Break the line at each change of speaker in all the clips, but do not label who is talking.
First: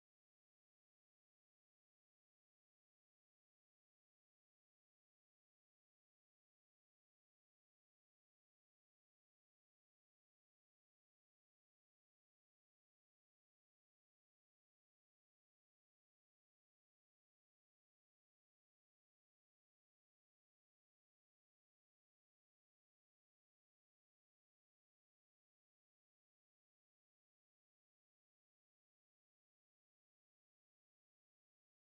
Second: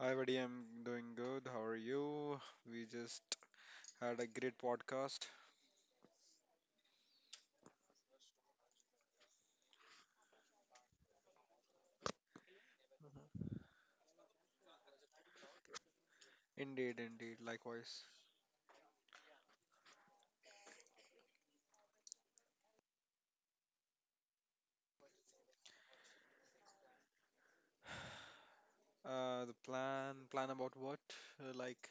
Hi, buddy. I'm doing good. How are you? We just had a great podcast. Indeed, indeed. Likewise. The plan about what? Uh, like,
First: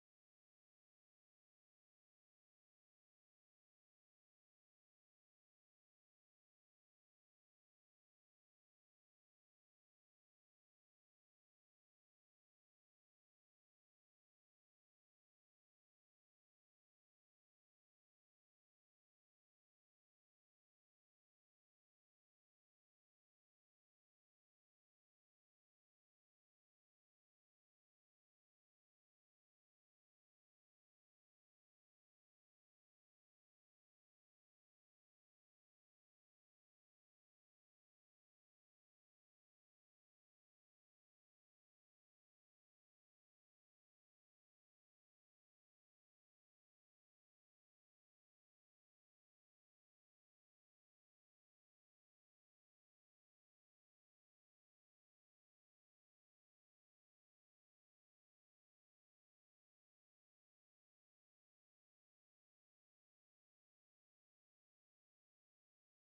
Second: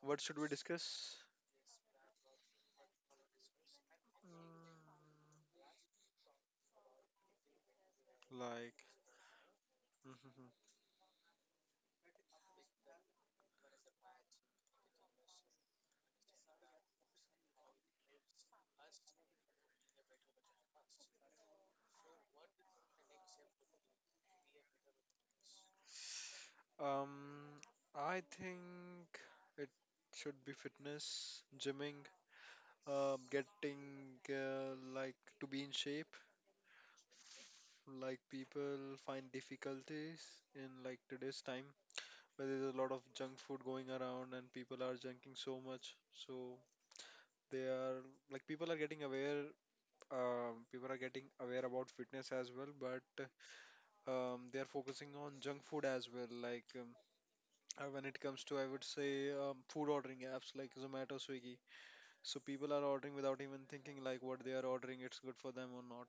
what should we discuss? Like, um, I think it should be fitness, gymming, getting to be in shape. Like people find difficulties in like today's time, where there's a lot of junk food going around and people are junking so much. So they are like people are getting aware. People are getting aware about fitness as well, but they are focusing on junk food as well. When it comes to, I would say, food ordering apps like Zomato, Swiggy. So people are ordering without even thinking like what they are ordering, it's good for them or not.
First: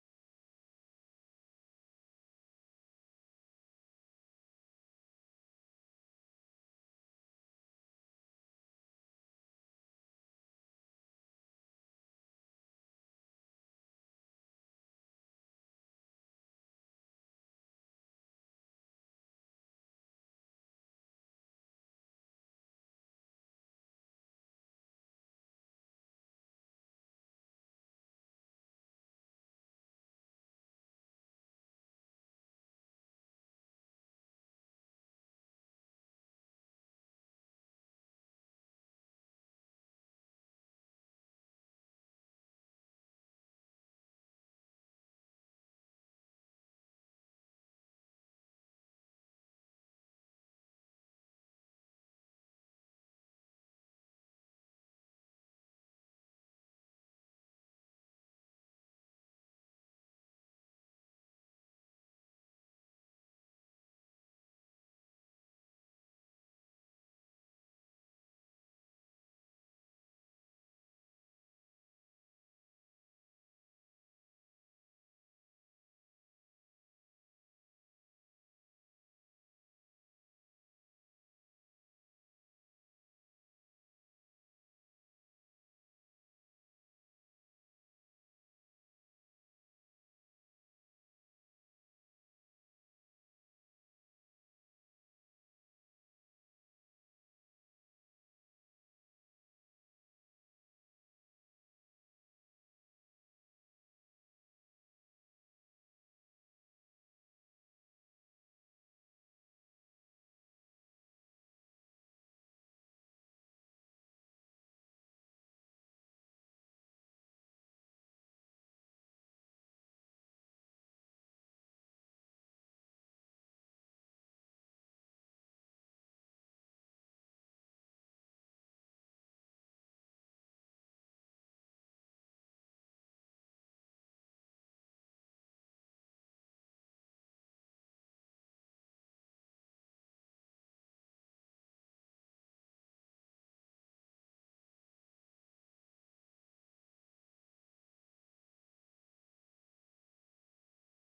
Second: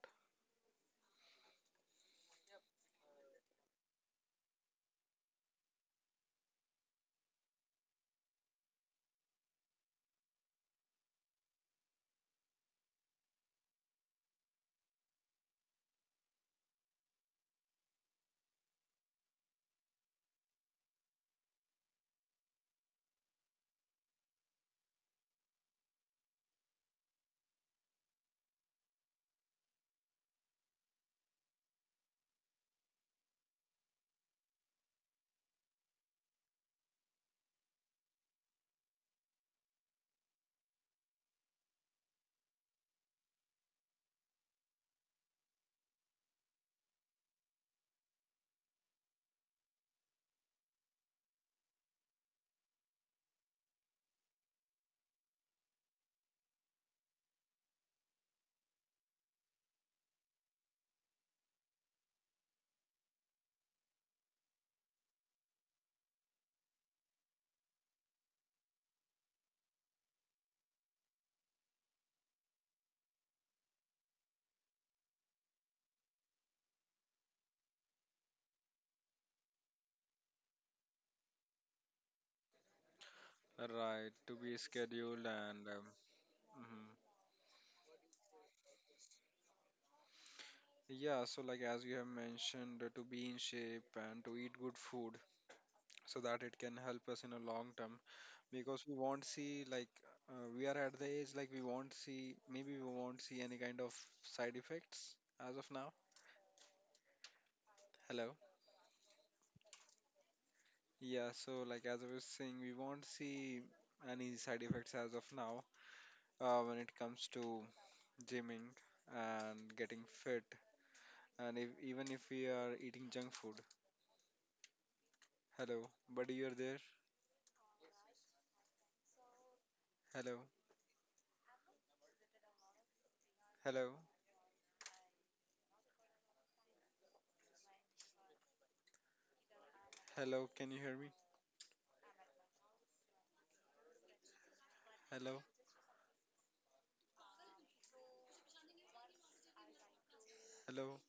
Right, to be scheduled and mhm. Yeah, so like as you have mentioned, to be in shape and to eat good food, so that it can help us in a long term, because we won't see like we are at the age like we won't see any kind of side effects as of now. Hello. Yeah, so like as I was saying, we won't see any side effects as of now, when it comes to gymming and getting fit, and if, even if we are eating junk food. Hello, buddy, you're there? Hello. Hello. Hello, can you hear me? Hello. Hello.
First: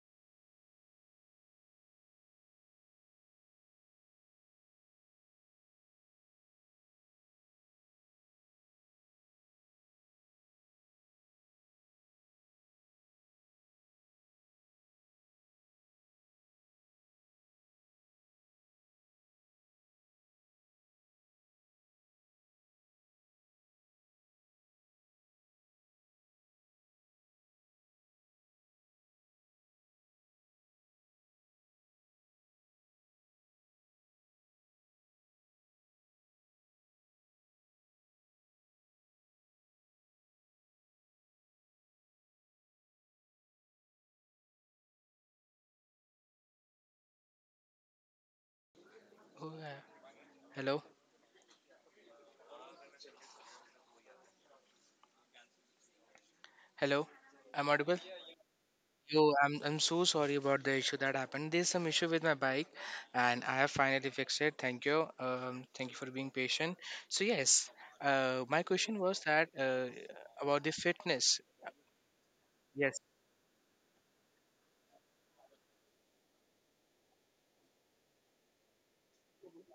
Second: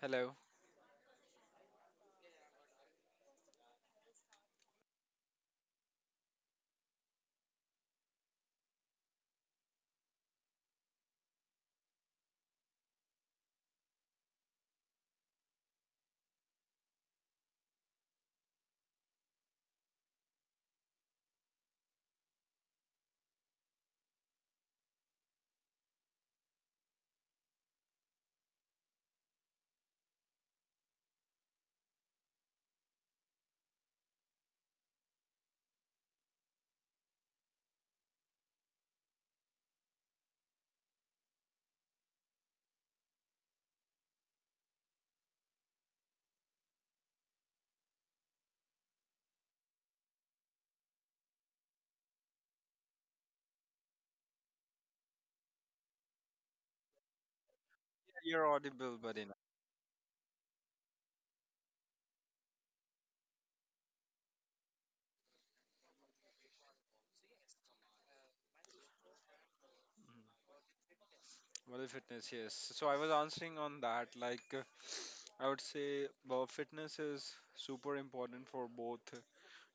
Hello.
Oh, yeah. Hello, hello. I'm audible.
Yeah, you're audible, buddy.
Yo, I'm so sorry about the issue that happened. There's some issue with my bike, and I have finally fixed it. Thank you. Thank you for being patient. So yes, my question was that about the fitness.
Body fitness, yes. So I was answering on that. I would say, well, fitness is super important for both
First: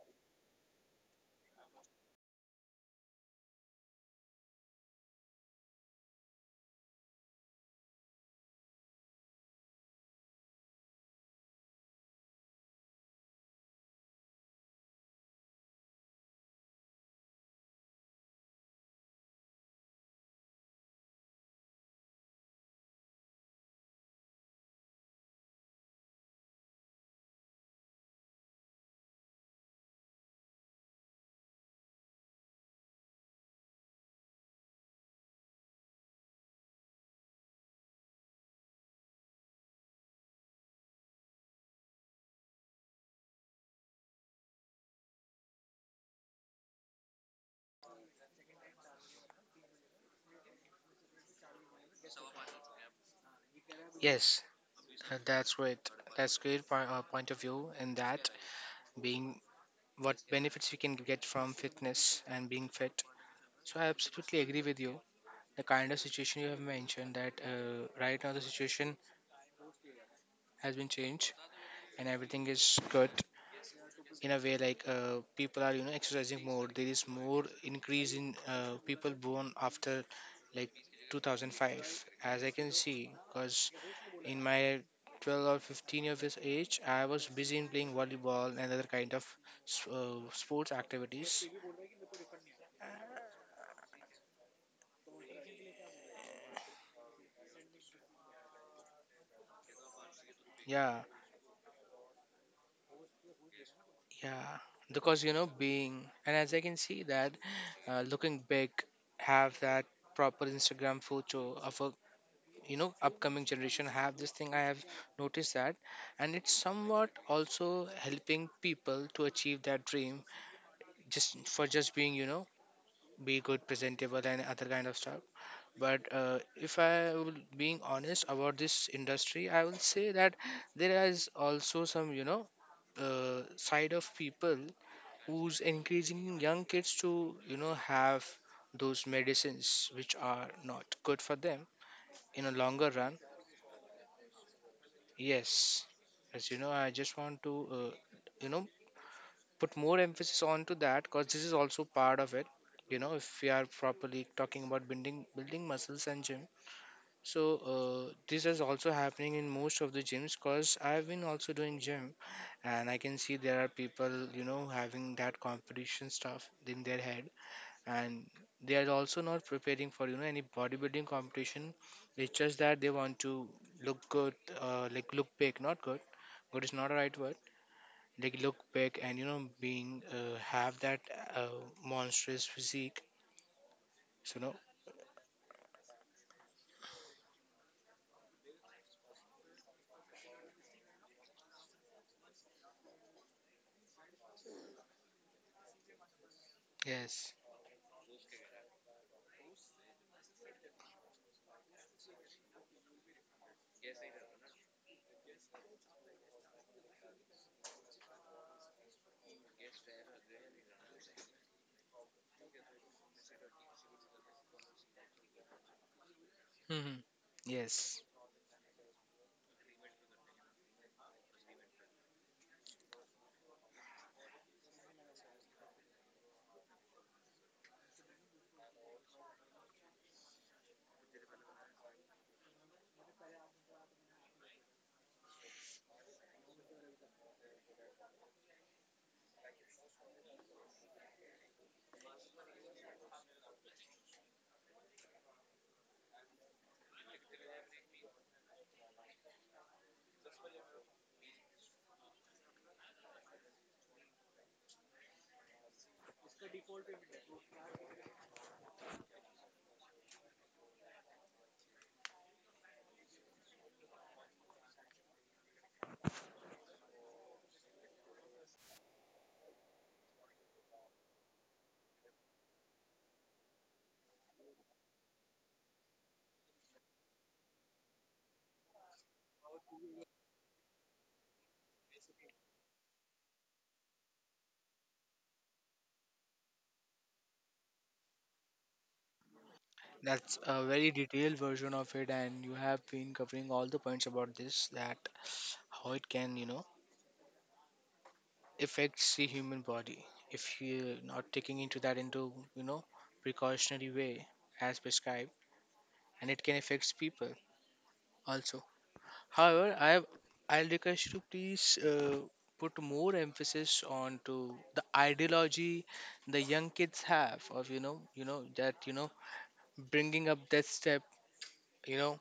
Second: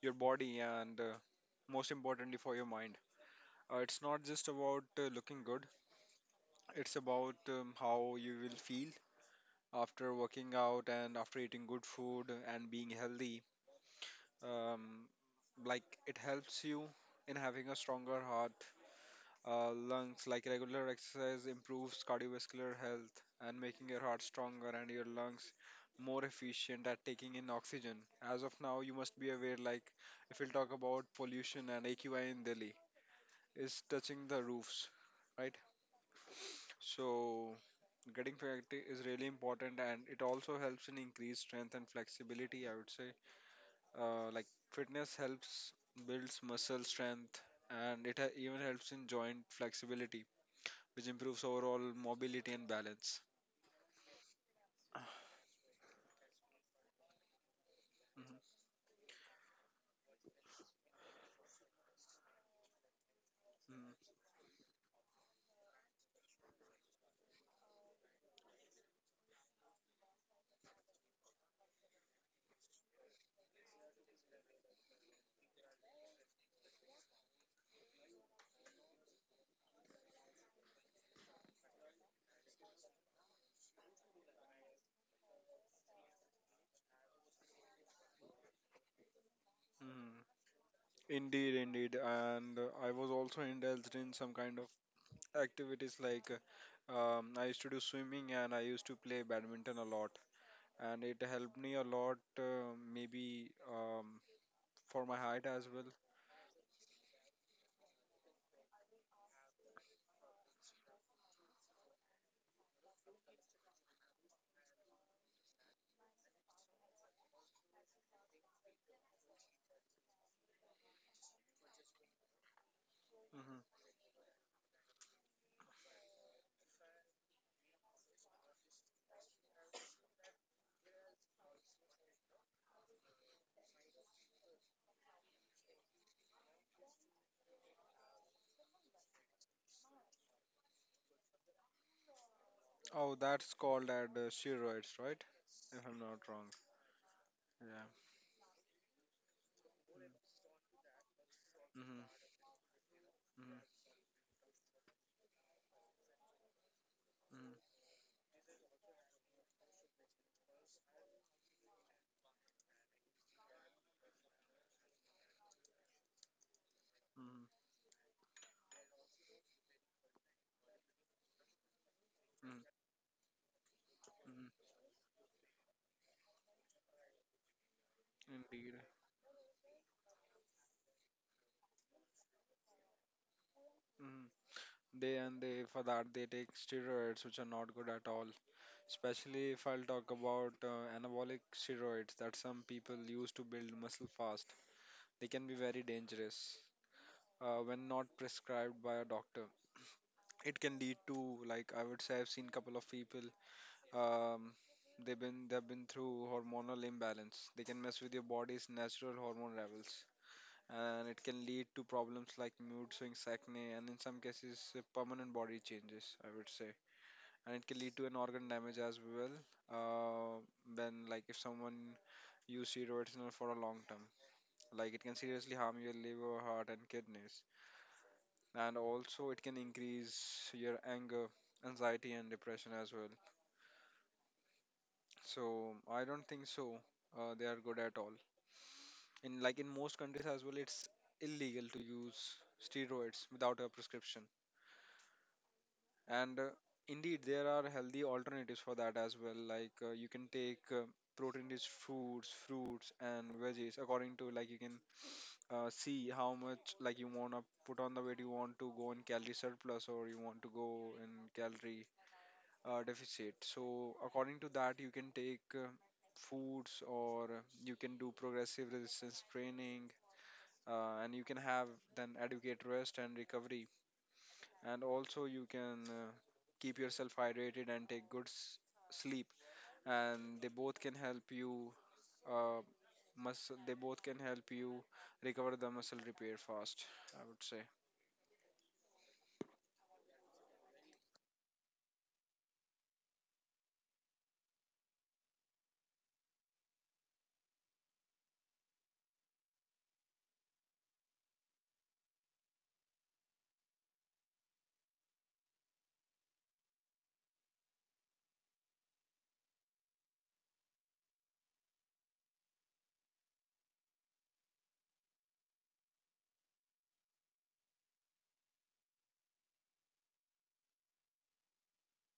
your body and most importantly for your mind. It's not just about looking good, it's about how you will feel after working out and after eating good food and being healthy. Um, like, it helps you in having a stronger heart, lungs, like regular exercise improves cardiovascular health and making your heart stronger and your lungs more efficient at taking in oxygen. As of now, you must be aware, like if we'll talk about pollution and AQI in Delhi is touching the roofs, right? So getting practice is really important, and it also helps in increased strength and flexibility, I would say. Like fitness helps builds muscle strength, and even helps in joint flexibility, which improves overall mobility and balance.
Yes, that's right. That's great point, point of view in that
Mhm,
being what benefits we can get from fitness and being fit. So I
mhm,
absolutely agree with you. The kind of situation you have mentioned that right now the situation has been changed and everything is good in a way like people are, you know, exercising more. There is more increase in people born after, like, 2005, as I can see, because in my 12 or 15 years of age I was busy in playing volleyball and other kind of
mhm.
sports activities.
Indeed, indeed. And I was also indulged in some kind of activities, like I used to do swimming and I used to play badminton a lot.
Yeah
And it helped me a lot, maybe
yeah
for my
because, you know,
height as well.
being, and as I can see that looking big, have that proper Instagram photo of a, you know, upcoming generation have this thing. I have noticed that, and it's somewhat also helping people to achieve their dream, just for just being, you know, be good
Hmm.
presentable and other kind of stuff. But if I will being honest about this industry, I will say that there is also some, you know, side of people who's encouraging young kids to, you know, have those medicines which are not good for them in a longer run.
Oh, that's called as steroids, right?
Yes,
If I'm not
as
wrong.
you know, I just want to,
Yeah.
you know, put more emphasis onto that because this is also
Mm-hmm,
part of it. You know, if we
mm-hmm,
are properly talking about building muscles and gym, so
mm-hmm,
this is also happening in most of the gyms because I've been also doing gym, and I can see there are people, you know, having that competition stuff in their head,
mm-hmm,
and they are also not preparing for, you know, any bodybuilding competition. It's just
mm-hmm.
that they want to look good, like look big, not good. Good is not a right word. Like, look
Indeed.
big and, you know, being, have that uh, monstrous physique. So
Mm-hmm.
no.
They, and they for that they take steroids, which are not good at all. Especially if I'll talk about anabolic steroids that some people use to build muscle fast. They can be very dangerous
Yes.
when not prescribed by a doctor. It can lead to, like I would say, I've seen couple of people um, they've been through hormonal imbalance. They can mess with your body's natural hormone levels. And it can lead to problems like mood swings, acne, and in some cases, permanent body changes, I would say.
Hmm.
And it can lead
Yes,
to an organ damage as well, uh, when like if someone use steroids for a long term, like it can seriously harm your liver, heart and kidneys, and also it can increase your anger, anxiety and depression as well. So I don't think so they are good at all. In like in most countries as well, it's illegal to use steroids without a prescription. And indeed there are healthy alternatives for that as well, like you can take protein rich foods, fruits and veggies. According to like you can see how much like you want to put on the weight, you want to go in calorie surplus or you want to go in calorie deficit. So according to that, you can take foods, or you can do progressive resistance training, and you can have then adequate rest and recovery, and also you can keep yourself hydrated and take good sleep, and they both can help you uh, muscle they both can help you recover, the muscle repair fast, I would say.
that's a very detailed version of it, and you have been covering all the points about this, that how it can, you know, affects the human body if you're not taking into that, into, you know, precautionary way as prescribed, and it can affect people also. However, I'll request you to please put more emphasis on to the ideology the young kids have of, you know, you know, that, you know, bringing up that step, you know,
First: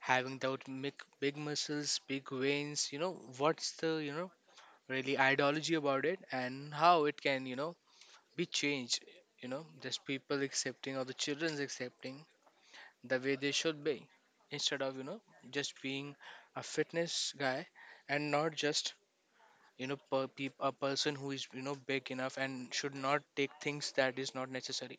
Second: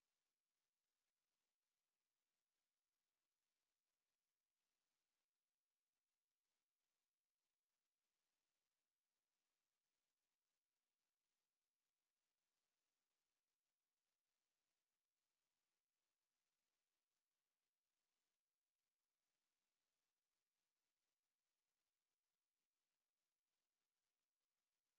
having that big, big muscles, big veins, you know, what's the, you know, really ideology about it and how it can, you know, be changed, you know, just people accepting or the children's accepting the way they should be instead of, you know, just being a fitness guy, and not just, you know, per peop a person who is, you know, big enough and should not take things that is not necessary.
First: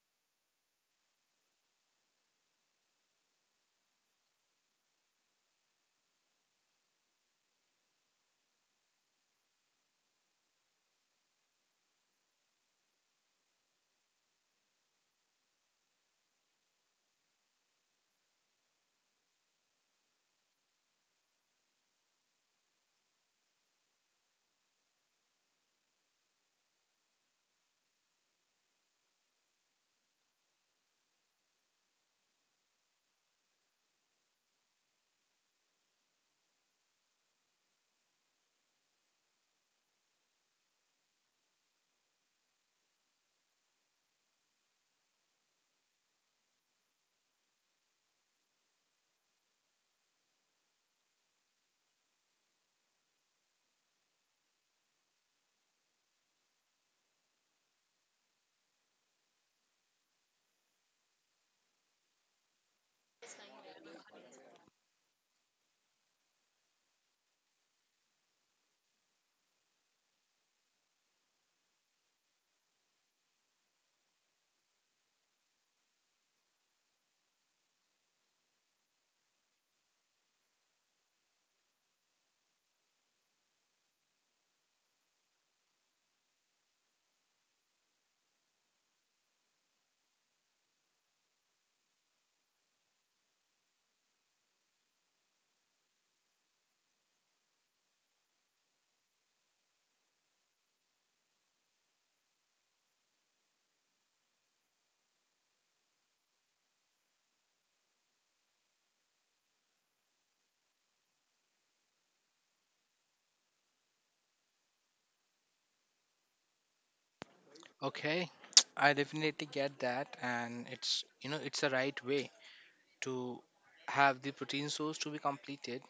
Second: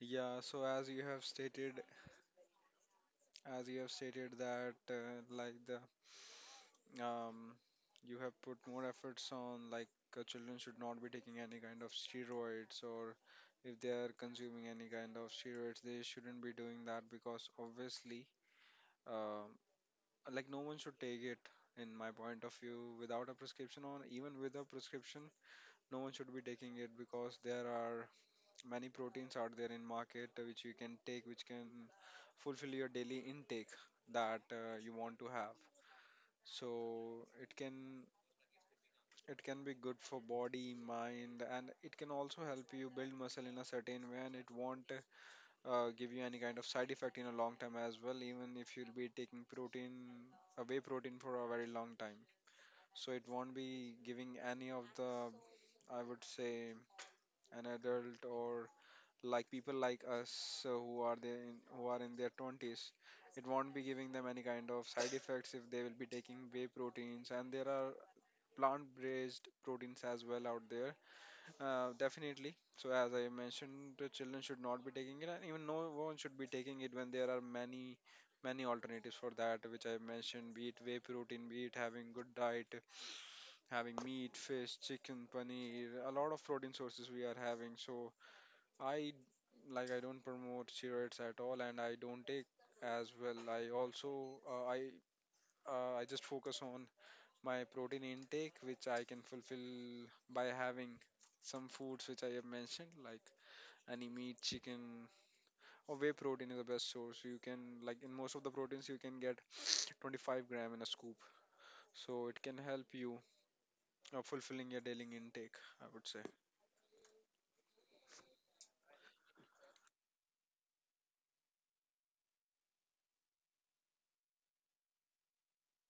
Yeah, so as you have stated that like the um you have put more efforts on like children should not be taking any kind of steroids, or if they are consuming any kind of steroids, they shouldn't be doing that, because obviously uh, like no one should take it, in my point of view, without a prescription or even with a prescription. No one should be taking it, because there are many proteins out there in market which you can take, which can fulfill your daily intake that you want to have. So it can, it can be good for body, mind, and it can also help you build muscle in a certain way, and it won't give you any kind of side effect in a long time as well, even if you'll be taking protein, a whey protein for a very long time. So it won't be giving any of the, I would say, an adult or like people like us who are there who are in their 20s, it won't be giving them any kind of side effects if they will be taking whey proteins, and there are plant based proteins as well out there. Definitely. So as I mentioned, the children should not be taking it, and even no one should be taking it when there are many, many alternatives for that, which I mentioned, be it whey protein, be it having good diet, having meat, fish, chicken, paneer, a lot of protein sources we are having. So I, I don't promote steroids at all, and I don't take as well. I just focus on my protein intake, which I can fulfill by having some foods which I have mentioned, like any meat, chicken, or whey protein is the best source. You can, like in most of the proteins, you can get 25 gram in a scoop. So it can help you fulfilling your daily intake, I would say.
Okay. I definitely get that, and it's, you know, it's the right way to have the protein source to be completed.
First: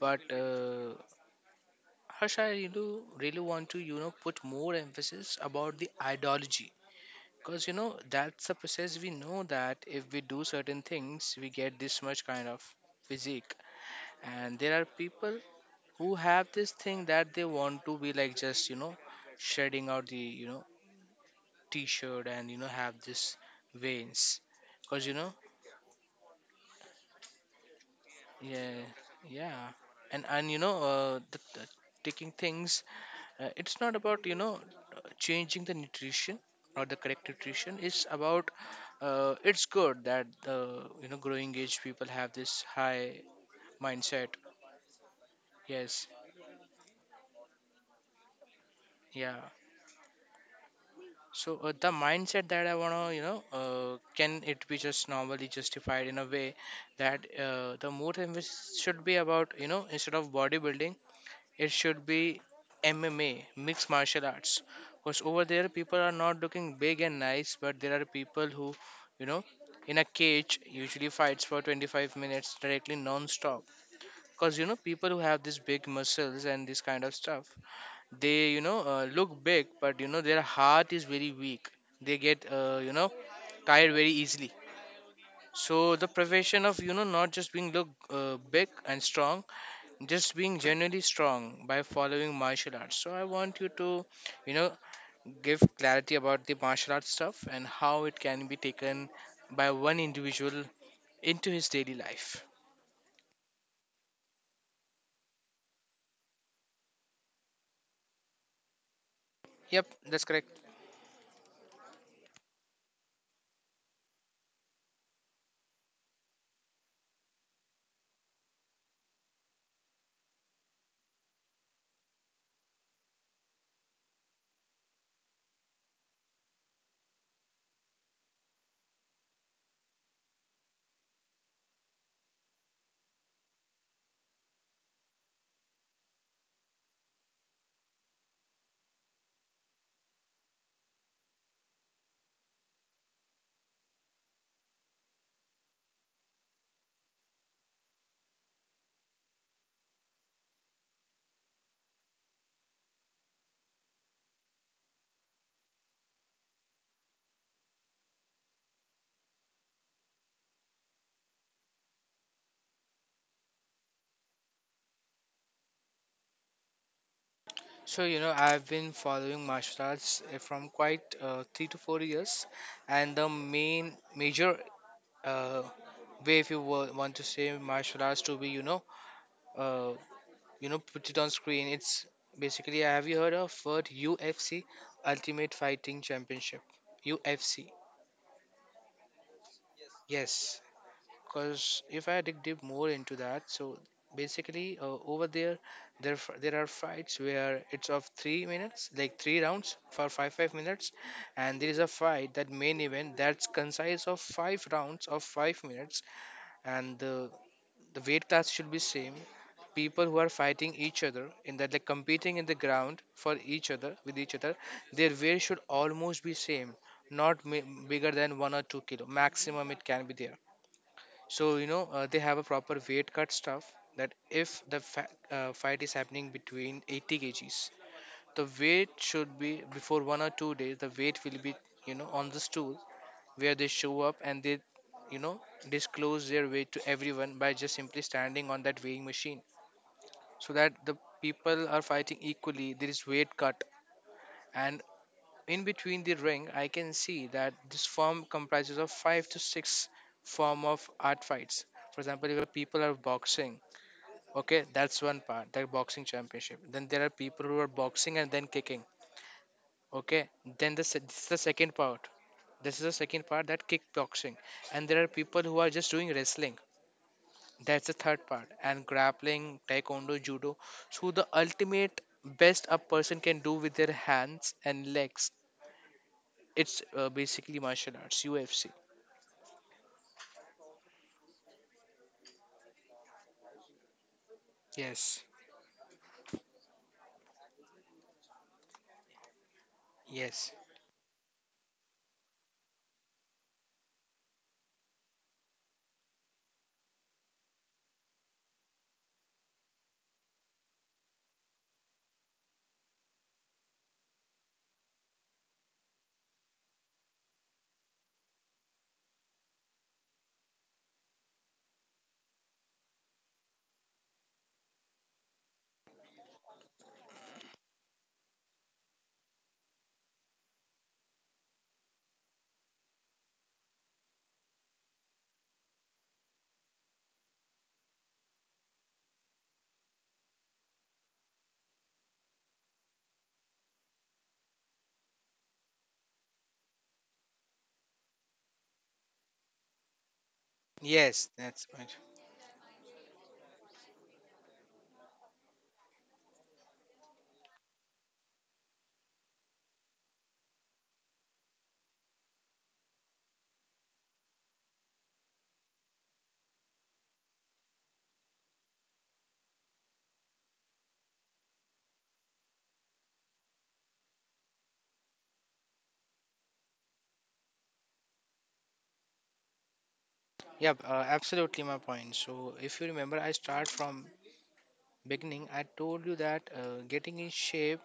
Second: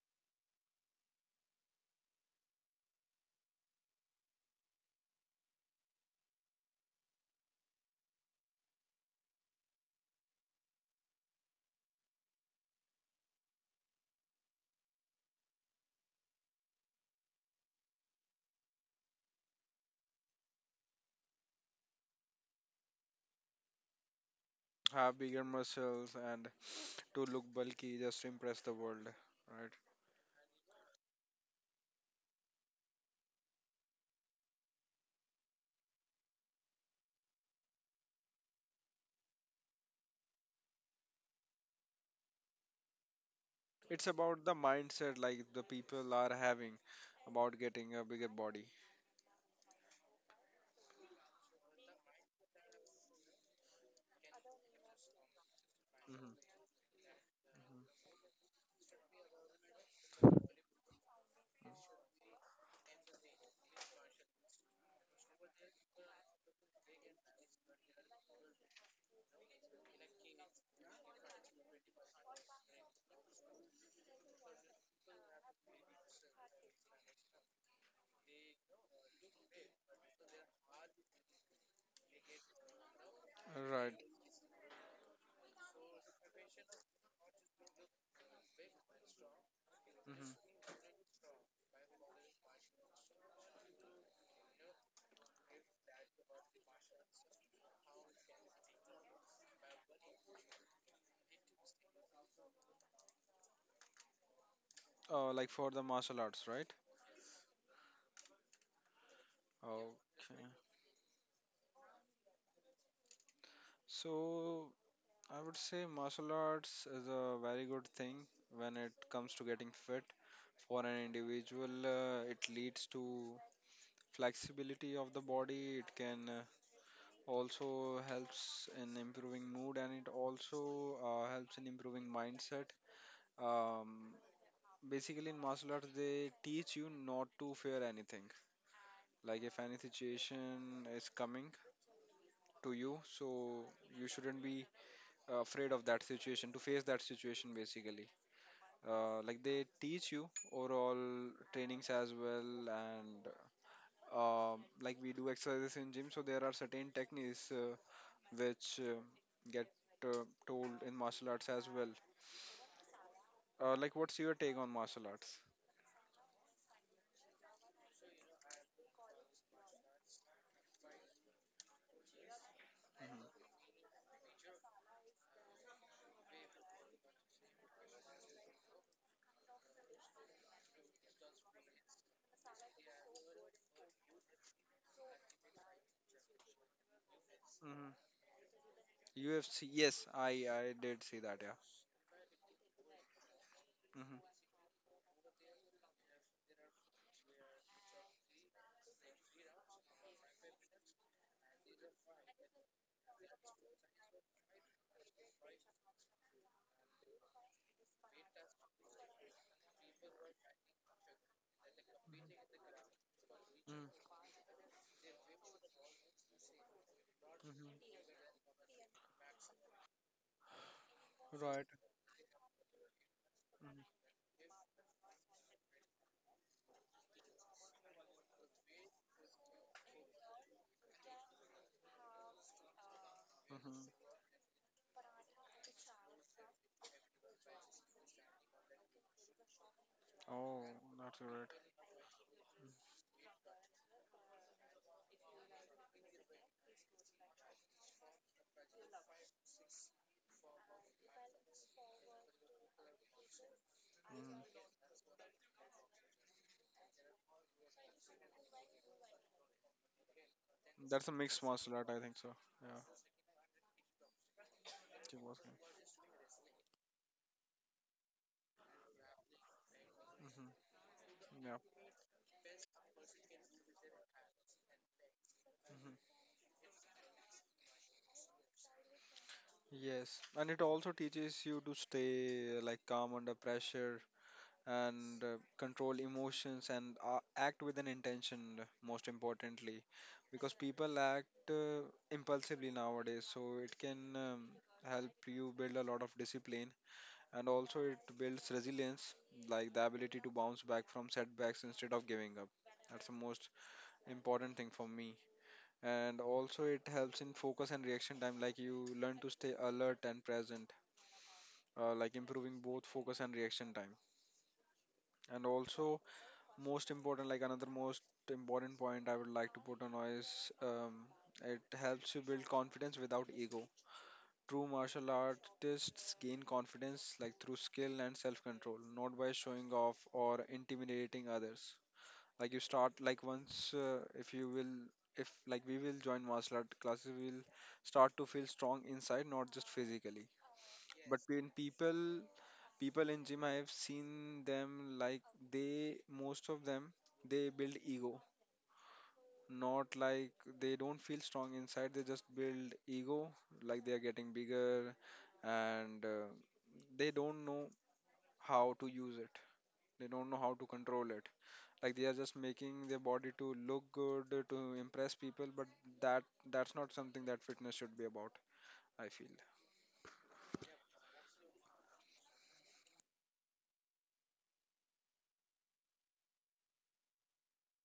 But Harsh, I really, really want to, you know, put more emphasis about the ideology. Because, you know, that's a process. We know that if we do certain things, we get this much kind of physique. And there are people who have this thing that they want to be like, just, you know, shedding out the, you know, t shirt and, you know, have this veins. Because, you
Have
know,
bigger muscles and to look bulky just to impress the
yeah,
world,
yeah.
right?
And, you know, the taking things, it's not about, you know, changing the nutrition or the correct nutrition. It's about, it's good that the, you know, growing age people have this high
It's
mindset.
about the mindset like the
Yes.
people are having about getting a bigger body.
Yeah, so the mindset that I want to, you know, can it be just normally justified in a way
Hmm.
that, the more emphasis should be about, you know, instead of bodybuilding, it should be MMA, mixed martial arts. Because over there, people are not looking big and nice, but there are people who, you know, in a cage usually fights for 25 minutes directly non-stop. Because, you know, people who have these big muscles and this kind of stuff, they, you know, look big, but, you know, their heart is very weak. They get, you know,
Hmm.
tired
Right.
very easily. So the profession of, you know, not just being look big and strong, just
Mm-hmm.
being generally strong by following martial arts. So I want you to, you know, give clarity about the martial arts stuff and how it can be taken by one individual into his daily life.
Like for the martial arts, right?
Yep, that's
Okay.
correct.
So I would say martial arts is a very good thing when it comes to getting fit for an individual. It leads to flexibility of the body. It can also helps in improving mood, and it also helps in improving mindset. Um, Basically, in martial arts, they teach you not to fear anything. Like if any situation is coming to you, so you shouldn't be afraid of that situation, to face that situation basically. Like they teach you overall trainings as well, and um, like we do exercises in gym, so there are certain techniques which get told in martial arts as well. Like what's your take on martial arts?
So, you know, I've been following martial arts from quite 3 to 4 years, and the
Hmm.
main major uh, way, if you want to say martial arts to be, you know, uh, you know, put it on screen, it's basically, have you heard of word UFC, Ultimate Fighting Championship, UFC?
Hmm. UFC, yes, i
Yes.
i did see that, yeah.
Because if I dig deep more into that, so
Hmm.
basically, over there, there are fights where it's of 3 minutes, like three rounds for five minutes, and there is a fight, that main event, that's concise of five rounds of 5 minutes. And the weight class should be same. People who are fighting each other in that, like competing in the ground for each other,
Hmm.
with each other, their weight should almost be same. Not mi-
Hmm.
Bigger than 1 or 2 kilo maximum it can be there. So,
Right.
you know, they have a proper weight cut stuff,
Hmm.
that if the fight is happening between 80 kgs, the weight should be before 1 or 2 days. The weight will be, you know, on the stool, where they show
Hmm.
up and they, you know, disclose their weight to everyone by just simply standing on that weighing machine, so
Oh,
that the
that's right.
people are fighting equally. There is weight cut, and in between the ring, I can see that this form comprises of five to six form of art fights. For example, if people are boxing, okay,
Mhm.
that's one part, that boxing championship. Then there are people who are boxing and then kicking, okay. Then the
That's a
this is the
mixed
second
martial art, I
part.
think so.
This
Yeah,
is the second part, that kickboxing, and there are people
kickboxing.
who are just doing wrestling. That's the third part. And grappling, taekwondo,
Hmm.
judo. So the
Yeah.
ultimate best a person can do with their hands and legs,
Hmm.
it's basically martial arts, UFC.
Yes, and it also teaches you to stay like calm under pressure and
Yes,
control emotions and act with an intention. Most importantly, because
yes,
people act impulsively nowadays, so it can help you build a lot of discipline, and also it builds resilience, like the ability to bounce back from setbacks instead of giving up. That's the most important thing for me. And also it helps in focus and reaction time. Like, you learn to stay alert and present, like improving both focus and reaction time. And also, most important, like another most important point I would like to put on is, um, it helps you build confidence without ego. True martial artists gain confidence like through skill and self control, not by showing off or intimidating others. Like you start, like once if you will, if like we will join martial art classes, we will start to feel strong inside, not just physically. But
yes.
when
That's
people,
right.
people in gym, I have seen them, like, they, most of them, they build ego. Not like, they don't feel strong inside, they just build ego, like they are getting bigger. And they don't know how to use it, they don't know how to control it. Like they are just making their body to look good, to impress people. But that, that's not something that fitness should be about, I feel.
Yeah, absolutely my point. So if you remember, I start from beginning. I told you that getting in shape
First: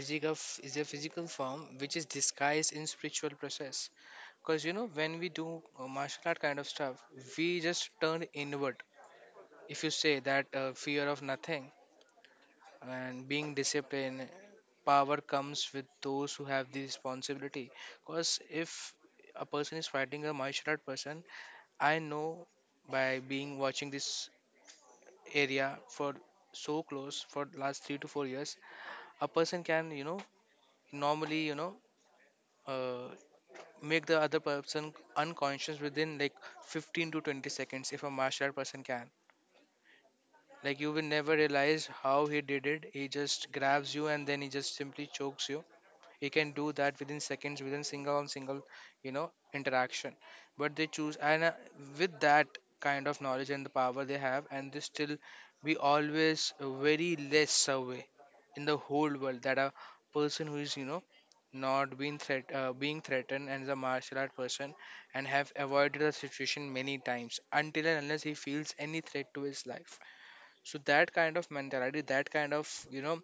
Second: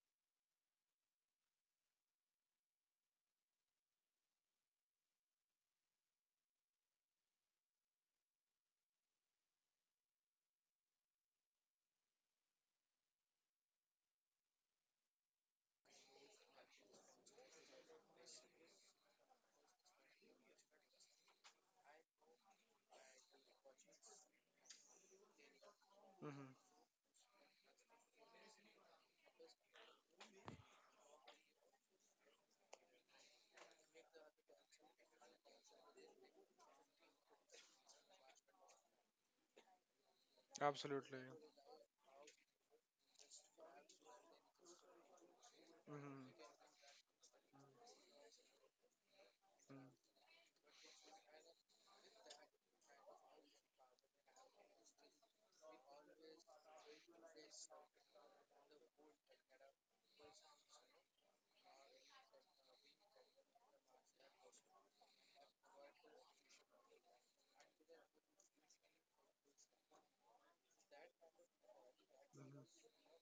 is is a physical form which is disguised in spiritual process. Because, you know, when we do martial art kind of stuff, we just turn inward. If you say that fear of nothing and being disciplined, power comes with those who have the responsibility. Because if a person is fighting a martial art person, I know by being watching this area for
Hmm.
so close for last 3 to 4 years, a person can, you know, normally, you know, uh, make the other person unconscious within like 15 to 20 seconds if a martial art person can. Like, you will
Absolutely.
never realize how he did it. He just grabs you and then he just simply chokes you. He can
Hmm.
do that within seconds, within single on single, you know, interaction. But they choose, and with that kind of knowledge and the power they have, and they still be always very less away in the whole world, that a person who is, you know, not being threat being threatened and is a martial art person, and have avoided the situation many times until and unless he feels any threat to his life. So that kind of mentality, that kind of, you know,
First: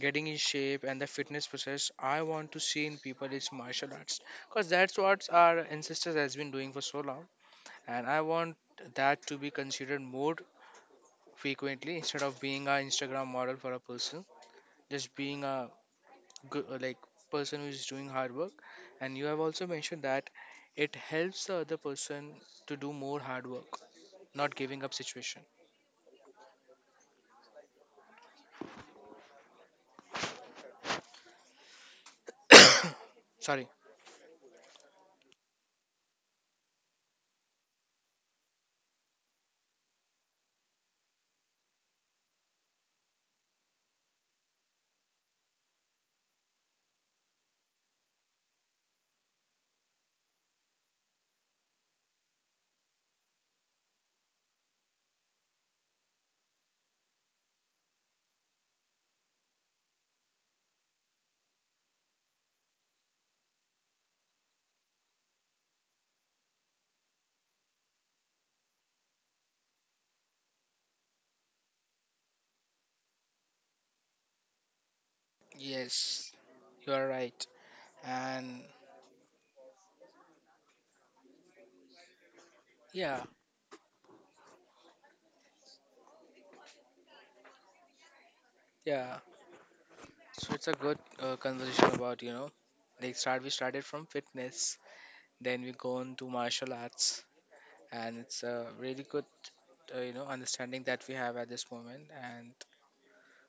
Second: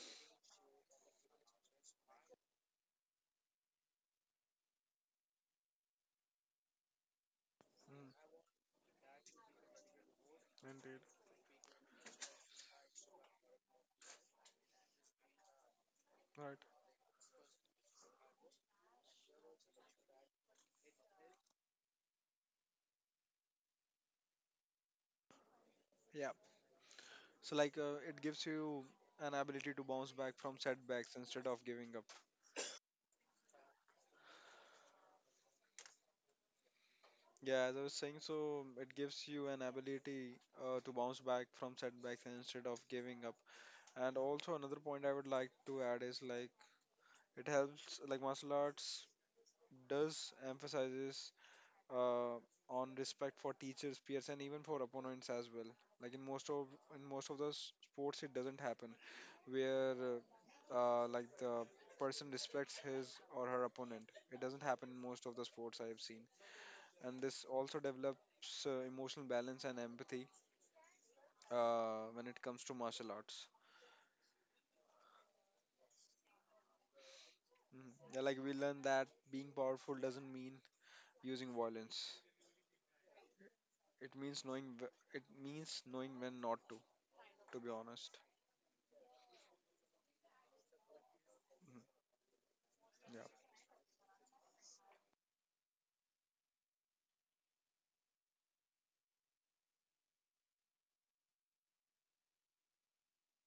getting in shape and the fitness process I want to see in people is martial arts, because that's what our ancestors has been doing for so long,
Mm-hmm.
and
Mm-hmm.
I want that to be considered more
Indeed.
frequently instead of being an Instagram model for a person, just being a
Right.
good, like, person who is doing hard work. And you have also mentioned that it helps the other person to do more hard work, not giving up situation.
Yeah. So like, it gives you an ability to bounce back from setbacks instead of giving up.
Sorry.
Yeah, as I was saying, so it gives you an ability to bounce back from setbacks instead of giving up. And also another point I would like to add is, like, it helps, like martial arts does emphasizes, uh, on respect for teachers, peers, and even for opponents as well. Like in most of, in most of the sports, it doesn't happen, where like the person respects his or her opponent. It doesn't happen in most of the sports I have seen, and this also develops emotional balance and empathy when it comes to martial arts.
Yes, you are right.
Mhm. Yeah, like we
And
learn that being powerful doesn't mean using violence.
yeah.
It means knowing it means knowing when not to. To be honest.
Yeah, so it's a good
Mhm.
conversation about, you know, like,
Yeah.
start, we started from fitness, then we go on to martial arts, and it's a really good, you know, understanding that we have at this moment, and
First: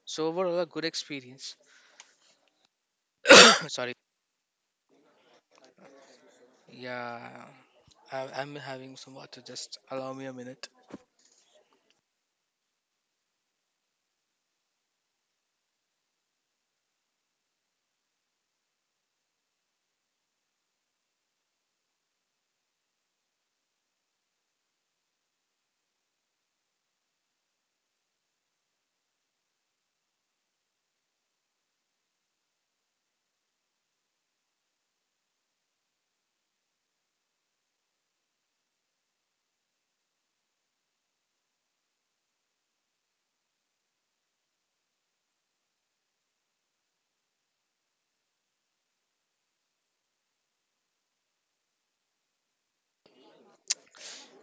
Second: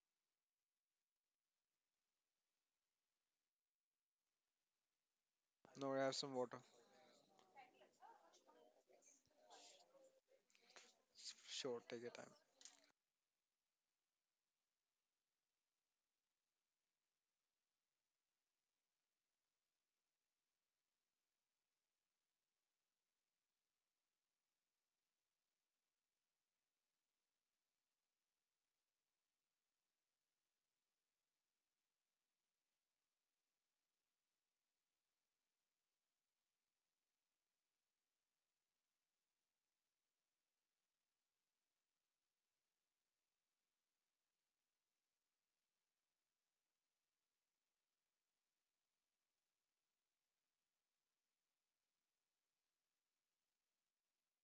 so overall a good experience. Sorry.
No, I have some water.
Yeah, I, I'm having some water. Just allow me a minute.
Sure, take your time.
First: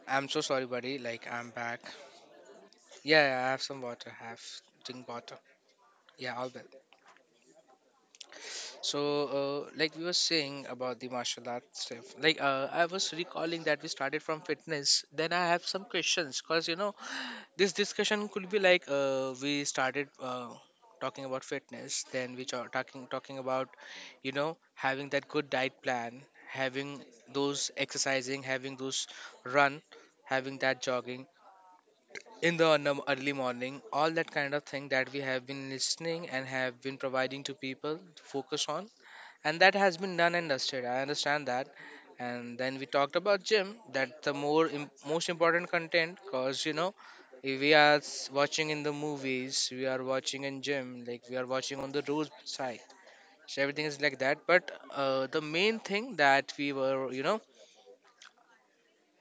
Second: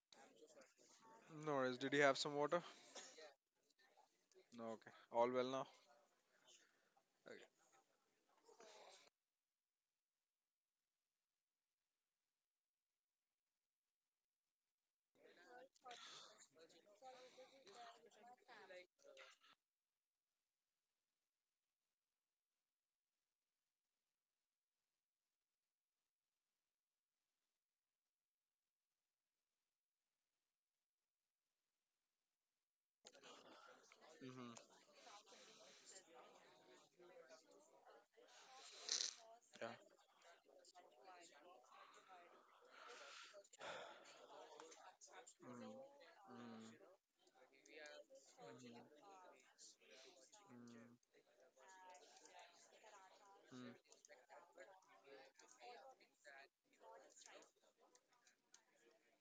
I'm so sorry, buddy. Like, I'm
No worries.
back.
Did you have some water?
Yeah, yeah, I have some water. I have
No, okay.
drink
All
water.
well now?
Yeah, all will.
Okay.
So, like we were saying about the martial arts stuff, like, I was recalling that we started from fitness. Then I have some questions, because, you know, this discussion could be like, we started talking about fitness, then we are talking about, you know, having that good diet plan, having those exercising, having those run, having that jogging in the early morning, all that kind
Mm-hmm.
of thing that we have been listening and have been providing to people to focus on, and
Yeah.
that has been done and dusted. I understand that. And then we talked about gym, that the most
Mm-hmm.
important content, because,
Mm-hmm.
you know, if we are watching in the movies, we are watching in gym, like we are watching on the road side, so everything
Mm-hmm.
is like that. But the main thing that we were, you know,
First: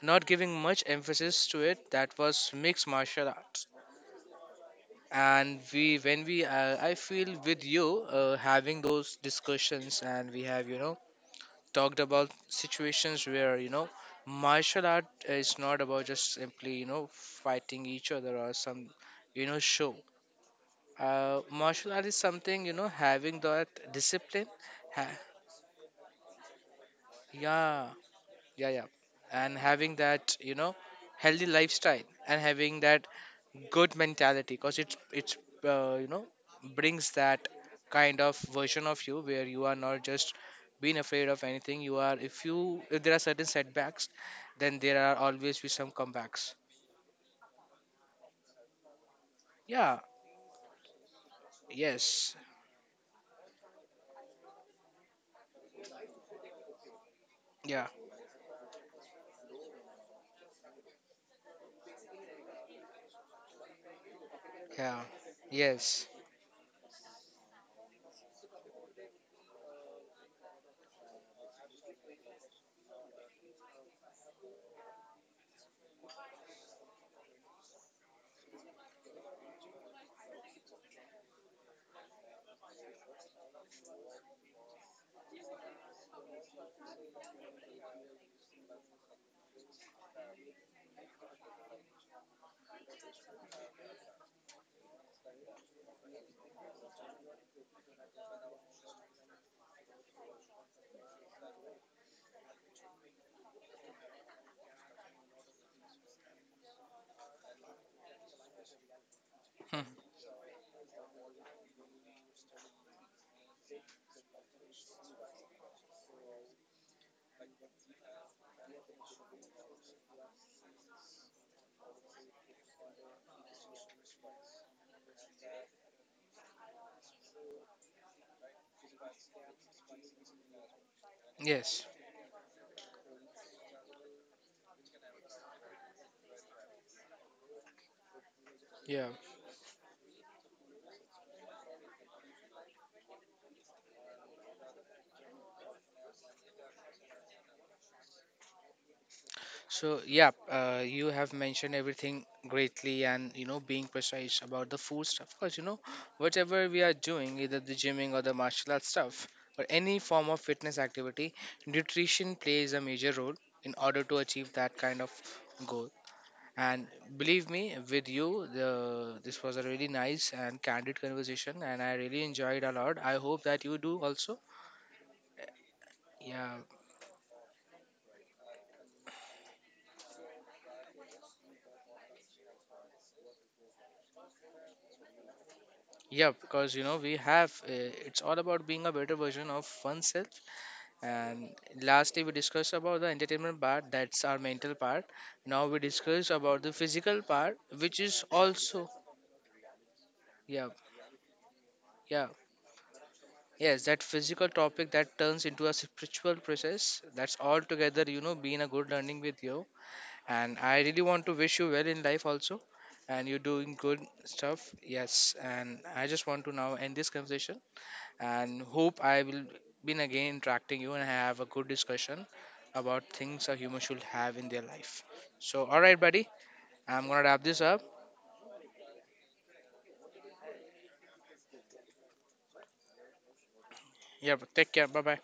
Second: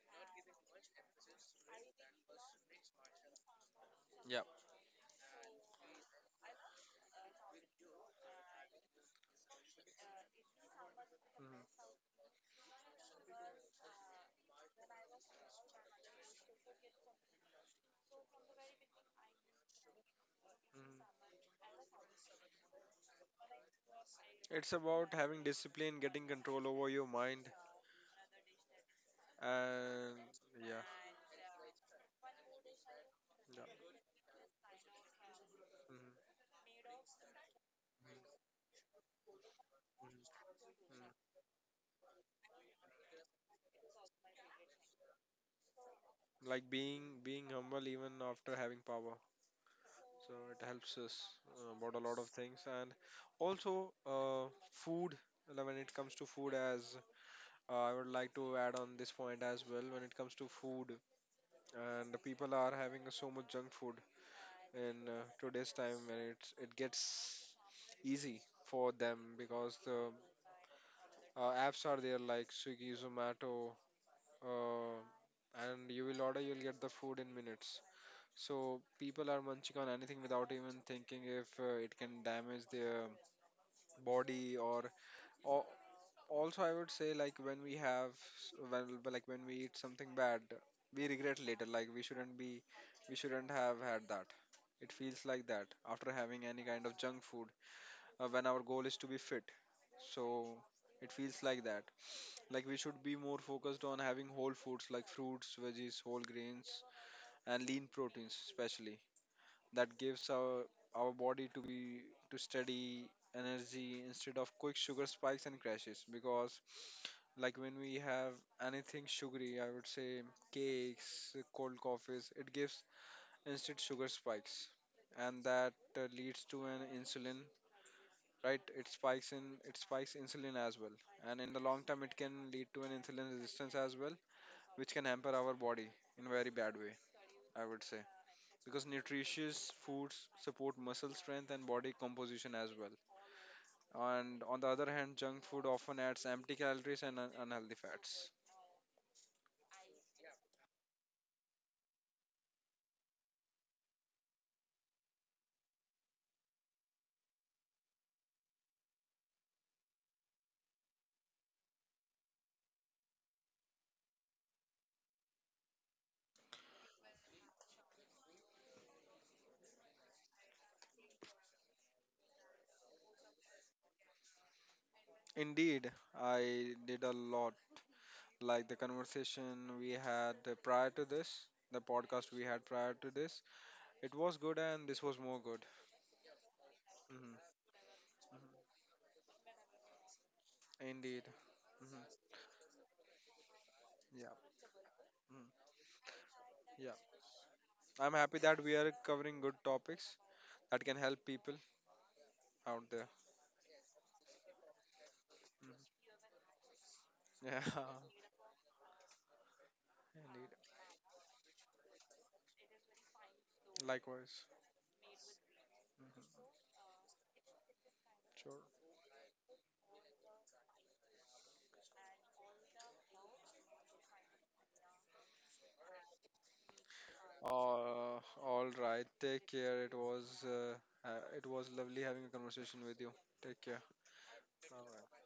not giving much emphasis to it, that was mixed martial arts.
Yeah.
And we, when we, I feel with you having those discussions, and we have, you know,
Mhm.
talked about situations where, you know, martial art is not about just simply, you know, fighting each other or some, you know, show,
Mhm.
martial art is something, you know, having that discipline.
It's about
ha-
having discipline, getting control over your mind,
yeah, yeah, yeah. And having
and
that, you know,
yeah,
healthy lifestyle and having that
yeah.
good mentality, because it's,
Mhm.
you
Mhm.
know, brings that kind of version of you where you are not just being
Mhm.
afraid of anything. You are, if you, if there are certain setbacks, then there are always be some comebacks.
Like being, being humble even after having power.
Yeah.
So it helps us about a lot of
Yes.
things, and also, food, when it comes to food as,
Yeah,
I would like to add on this point as well. When it comes to food, and the people are having so much junk food in,
yeah.
today's
Yes.
time, and it gets easy for them because the, apps are there, like Swiggy, Zomato, uh, and you will order, you'll get the food in minutes. So people are munching on anything without even thinking if, it can damage their body, or, also I would say, like when we have like when we eat something bad, we regret later, like we shouldn't be, we shouldn't have had that. It feels like that after having any kind of junk food, when our goal is to be fit. So it feels like that. Like, we should be more focused on having whole foods like fruits, veggies, whole grains and lean proteins especially,
Hmm.
that gives our body to be, to steady energy instead of quick sugar spikes and crashes. Because like when we have anything sugary, I would say, cakes, cold coffees, it gives instant sugar spikes, and that leads to an insulin, right, it spikes in, it spikes insulin as well, and in the long
Yes.
term it can lead to an insulin resistance as well, which can hamper our body in very bad way, I would say, because
Yeah.
nutritious foods support muscle strength and body composition as well. And on the other hand, junk food often adds empty calories and unhealthy fats.
So yeah, you have mentioned everything greatly, and, you know, being precise about the food stuff. Because, you know, whatever we are doing, either the gymming or the martial arts stuff, or any form of fitness activity, nutrition plays a major role in order to achieve that kind of goal. And believe me, with you, the this was a really nice and candid conversation, and I really enjoyed a lot. I hope that you do also.
Indeed,
Yeah,
I did a lot. Like the conversation we had prior to this, the podcast we had prior to this, it was good and this was more good.
yeah, because, you know, we have,
Hmm.
it's all about being a better version of oneself.
Indeed.
And
Hmm.
lastly, we discussed about the entertainment part, that's
Yeah.
our mental part.
Mhm.
Now we discuss about the
Yeah.
physical part, which
I'm
is
happy that we
also,
are covering good topics
yeah,
that can help people
yeah,
out there.
yes, that physical topic that turns into a
Mhm.
spiritual process. That's all
Yeah.
together, you know, being a good learning with you.
Indeed.
And I really want to wish you well in life also. And you're doing good
Likewise.
stuff, yes. And I just want to now end this conversation,
Sure.
and hope I will be again interacting you and have a good discussion about things a human should have in their life. So, all right, buddy, I'm gonna wrap this up.
Uh, all right. Take care. It was lovely having a conversation with you. Take care.
Yeah, take
All
care. Bye
right.
bye.